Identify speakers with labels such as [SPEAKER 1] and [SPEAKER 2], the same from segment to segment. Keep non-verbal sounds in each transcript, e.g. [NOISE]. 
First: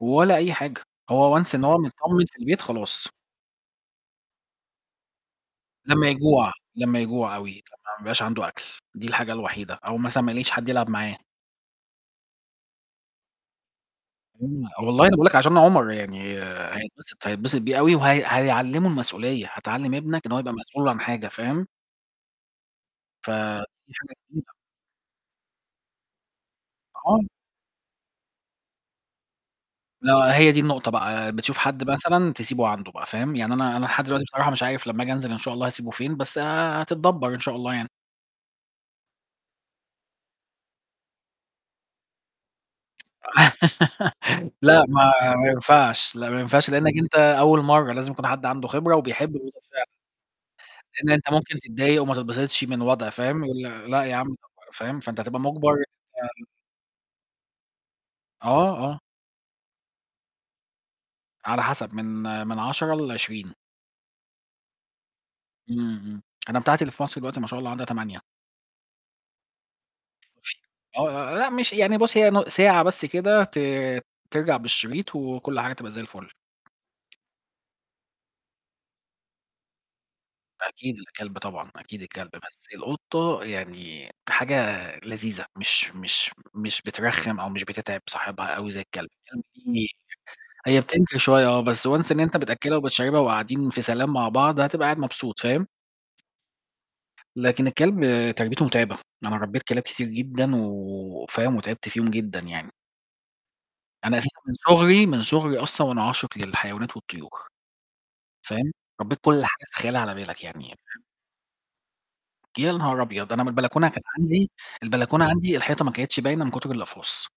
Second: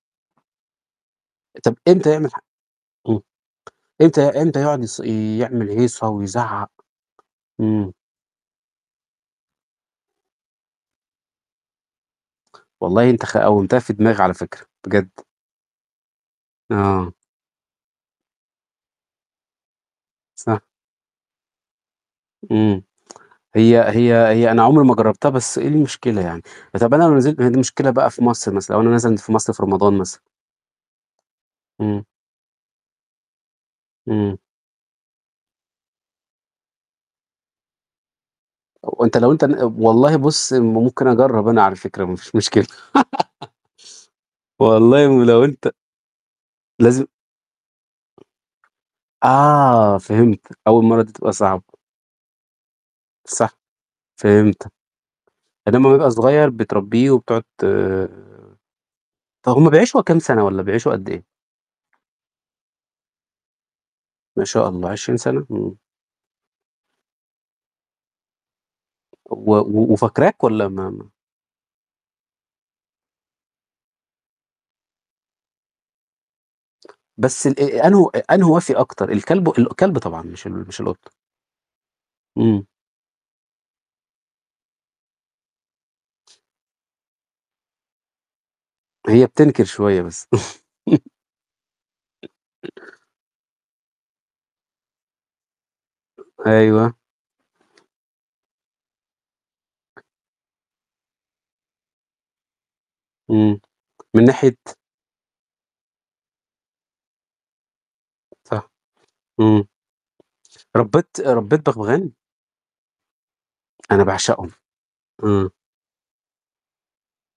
[SPEAKER 1] ولا أي حاجة، هو Once إن
[SPEAKER 2] طب
[SPEAKER 1] هو
[SPEAKER 2] امتى
[SPEAKER 1] متطمن
[SPEAKER 2] يعمل
[SPEAKER 1] في
[SPEAKER 2] حا
[SPEAKER 1] البيت، خلاص.
[SPEAKER 2] امم، امتى امتى يقعد يص يعمل هيصة
[SPEAKER 1] لمّا يجوع
[SPEAKER 2] ويزعق؟
[SPEAKER 1] لمّا يجوع أوي، لمّا
[SPEAKER 2] امم.
[SPEAKER 1] ما يبقاش عنده أكل، دي الحاجة الوحيدة أو مثلًا ما يلاقيش حد يلعب معاه.
[SPEAKER 2] والله انت خ قومتها في دماغي على
[SPEAKER 1] امم،
[SPEAKER 2] فكرة،
[SPEAKER 1] والله أنا
[SPEAKER 2] بجد.
[SPEAKER 1] باقولك عشان عمر يعني
[SPEAKER 2] آه.
[SPEAKER 1] هيتبسط هيتبسط بيه أوي، وها هيعلمه المسؤولية، هتعلم ابنك إن هو يبقى
[SPEAKER 2] صح.
[SPEAKER 1] مسؤول عن حاجة، فاهم؟
[SPEAKER 2] امم،
[SPEAKER 1] ف
[SPEAKER 2] هي
[SPEAKER 1] دي
[SPEAKER 2] هي
[SPEAKER 1] حاجة
[SPEAKER 2] هي
[SPEAKER 1] جميلة.
[SPEAKER 2] أنا عُمري ما جربتها بس إيه المشكلة يعني؟ طب أنا لو
[SPEAKER 1] آه.
[SPEAKER 2] نزلت هي دي مشكلة بقى في مصر مثلًا، لو أنا نزلت في مصر في رمضان.
[SPEAKER 1] آه، هي دي النقطة بقى، بتشوف حد
[SPEAKER 2] امم.
[SPEAKER 1] مثلًا تسيبه عنده بقى، فاهم؟ يعني أنا أنا لحد دلوقتي
[SPEAKER 2] امم.
[SPEAKER 1] بصراحة مش عارف لما آجي أنزل إن شاء الله هسيبُه فين، بس هتتدبر إن شاء الله يعني.
[SPEAKER 2] وأنت لو أنت ن والله بُص م ممكن أجرب أنا على فكرة ما فيش مشكلة. [LAUGHS]
[SPEAKER 1] [LAUGHS] لأ،
[SPEAKER 2] والله ولو
[SPEAKER 1] ما-ما
[SPEAKER 2] أنت
[SPEAKER 1] ينفعش، لأ، ما ينفعش، لأنك
[SPEAKER 2] لازم
[SPEAKER 1] أنت أول مرة، لازم يكون حد عنده خبرة، وبيحب ال [UNINTELLIGIBLE]
[SPEAKER 2] آه فهمت، أول مَرّة دي
[SPEAKER 1] لإن أنت
[SPEAKER 2] بتبقى
[SPEAKER 1] ممكن
[SPEAKER 2] صعبة.
[SPEAKER 1] تتضايق، وما تتبسطش من الوضع، فاهم؟
[SPEAKER 2] صح،
[SPEAKER 1] يقول لأ يا عم
[SPEAKER 2] فهمتك،
[SPEAKER 1] فاهم؟ فأنت هتبقى مُجبر
[SPEAKER 2] آدام وهو يبقى
[SPEAKER 1] [UNINTELLIGIBLE]
[SPEAKER 2] صغير بتربيه وبتقعد ت
[SPEAKER 1] آه، آه.
[SPEAKER 2] طب هم بيعيشوا كام سنة والَّا بيعيشوا قد إيه؟
[SPEAKER 1] على حسب، من من 10 ل20.
[SPEAKER 2] ما شاء الله، 20 سنة؟! امم.
[SPEAKER 1] امم، امم، أنا بتاعتي اللي في مصر دلوقتي ما شاء الله عندها 8.
[SPEAKER 2] و و وفكراك؟ والّا ما ما
[SPEAKER 1] آه، آه، لأ، مش يعني بُص هي نـُ ساعة بس كده، ت ترجع بالشريط، وكُلّ حاجة تبقى زي الفُل.
[SPEAKER 2] بس ال آآ أنهو أنهو وفي أكتر؟ الكلب و الكلب طبعًا، مش ال مش
[SPEAKER 1] أكيد
[SPEAKER 2] القُطة.
[SPEAKER 1] الكلب طبعًا، أكيد الكلب بس،
[SPEAKER 2] امم.
[SPEAKER 1] القُطة يعني حاجة لذيذة، مش مش مش بترخِم أو مش بتتعب صاحبها أوي زي الكلب،
[SPEAKER 2] هي
[SPEAKER 1] الكلب
[SPEAKER 2] بتنكر
[SPEAKER 1] بي
[SPEAKER 2] شوية بس.
[SPEAKER 1] هي
[SPEAKER 2] [LAUGHS]
[SPEAKER 1] بتنكر شوية آه، بس Once إن أنت بتأكلها وبتشربها وقاعدين في سلام مع بعض، هتبقى قاعد مبسوط، فاهم؟
[SPEAKER 2] أيوه.
[SPEAKER 1] لكن الكلب تربيتُه مُتعبة، أنا ربيت كلاب كتير جدًا، و فاهم؟ وتعبت فيهم جدًا يعني.
[SPEAKER 2] امم،
[SPEAKER 1] أنا
[SPEAKER 2] من
[SPEAKER 1] أساسًا من
[SPEAKER 2] ناحية؟
[SPEAKER 1] صُغري من صُغري أصلًا وأنا عاشق للحيوانات والطيور،
[SPEAKER 2] صح،
[SPEAKER 1] فاهم؟ ربيت كُلّ حاجة
[SPEAKER 2] امم.
[SPEAKER 1] تتخيلها على بالك يعني، فاهم؟
[SPEAKER 2] ربيت ربيت بغبغان؟
[SPEAKER 1] يا نهار أبيض! أنا من البلكونة كان
[SPEAKER 2] أنا باعشقهم،
[SPEAKER 1] عندي البلكونة
[SPEAKER 2] امم.
[SPEAKER 1] عندي، الحيطة ما كانتش باينة من كُتر الأقفاص.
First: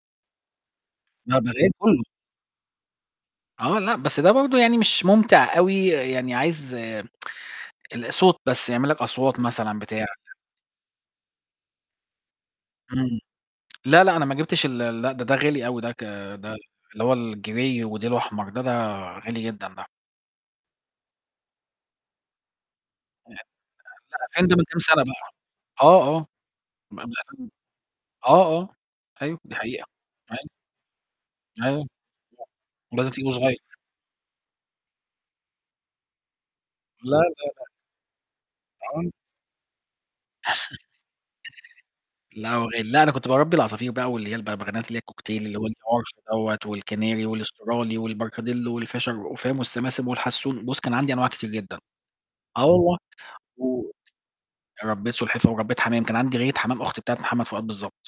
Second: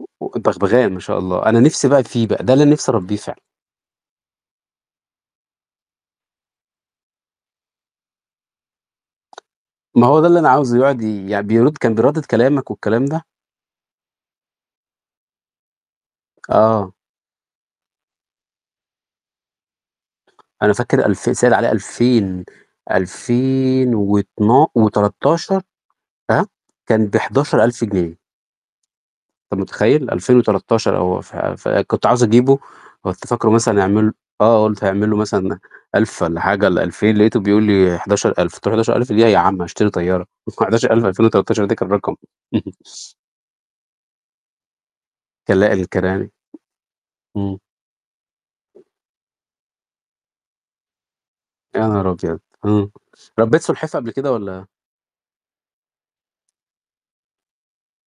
[SPEAKER 2] و و البغبغان ما شاء
[SPEAKER 1] لأ،
[SPEAKER 2] الله،
[SPEAKER 1] ده
[SPEAKER 2] أنا
[SPEAKER 1] غير
[SPEAKER 2] نفسي
[SPEAKER 1] كُلّه.
[SPEAKER 2] بقى فيه بقى، ده اللي أنا نفسي أربيه فعلًا.
[SPEAKER 1] آه، لأ، بس ده برضو يعني مش مُمتع أوي، يعني عايز [TSK] الصوت بس، يعمل لك أصوات مثلًا
[SPEAKER 2] ما
[SPEAKER 1] بتاع.
[SPEAKER 2] هو ده
[SPEAKER 1] [UNINTELLIGIBLE]
[SPEAKER 2] اللي أنا عاوزه، يقعد ي يعني بيرد، كان بيردد كلامك والكلام
[SPEAKER 1] امم،
[SPEAKER 2] ده.
[SPEAKER 1] لأ، لأ، أنا ما جبتش ال لأ، ده، ده غالي أوي ده ك ده
[SPEAKER 2] آه.
[SPEAKER 1] اللي هو الGrey وديلُه أحمر، ده ده غالي جدًا ده.
[SPEAKER 2] أنا فاكر ألف سائل عليه ألفين
[SPEAKER 1] لأ،
[SPEAKER 2] ألفين
[SPEAKER 1] [UNINTELLIGIBLE] فاهم، دي من
[SPEAKER 2] واتنا
[SPEAKER 1] كام سنة بقى،
[SPEAKER 2] وتلتاشر،
[SPEAKER 1] آه، آه،
[SPEAKER 2] ها؟
[SPEAKER 1] من
[SPEAKER 2] كان
[SPEAKER 1] قبل كام
[SPEAKER 2] ب11.000 جنيه.
[SPEAKER 1] آه، آه، أيوه، دي
[SPEAKER 2] أنت
[SPEAKER 1] حقيقة،
[SPEAKER 2] مُتخيل؟ ألفين
[SPEAKER 1] أيوه.
[SPEAKER 2] وتلتاشر أو ف ف
[SPEAKER 1] آه،
[SPEAKER 2] كنت عاوز أجيبُه،
[SPEAKER 1] ولازم
[SPEAKER 2] كنت
[SPEAKER 1] تجيبه
[SPEAKER 2] فاكرُه
[SPEAKER 1] صغير.
[SPEAKER 2] مثلًا يعمل آه قُلت هيعملُه مثلًا 1.000 والّا حاجة، والّا
[SPEAKER 1] لأ،
[SPEAKER 2] 2.000 لقيتُه
[SPEAKER 1] لأ،
[SPEAKER 2] بيقول
[SPEAKER 1] لأ.
[SPEAKER 2] لي 11.000 قُلت له: "11.000
[SPEAKER 1] [UNINTELLIGIBLE]
[SPEAKER 2] ليه يا عم؟ هاشتري طيارة؟!" 11000 في 2013 ده كان رقم.
[SPEAKER 1] [CHUCKLES] لا هو
[SPEAKER 2] [CHUCKLES]
[SPEAKER 1] غالي، لأ، أنا كنت باربي العصافير بقى، واللي هي البغبغانات اللي هي الكوكتيل اللي هو
[SPEAKER 2] كلائل
[SPEAKER 1] الParrot
[SPEAKER 2] الكناري.
[SPEAKER 1] دوّة، والCanary،
[SPEAKER 2] امم.
[SPEAKER 1] والAustrali، وال Parakeet، والFisher، فاهم؟ والSiskin، والHasson، بُص، كان عندي أنواع كتير جدًا.
[SPEAKER 2] يا نهار أبيض!
[SPEAKER 1] آه
[SPEAKER 2] امم،
[SPEAKER 1] والله،
[SPEAKER 2] ربيت
[SPEAKER 1] و
[SPEAKER 2] سُلحفاة قبل كده والّا
[SPEAKER 1] وربيت سُلحفاة وربيت حمام، كان عندي غية حمام، أُخت بتاعة محمد فؤاد بالضبط.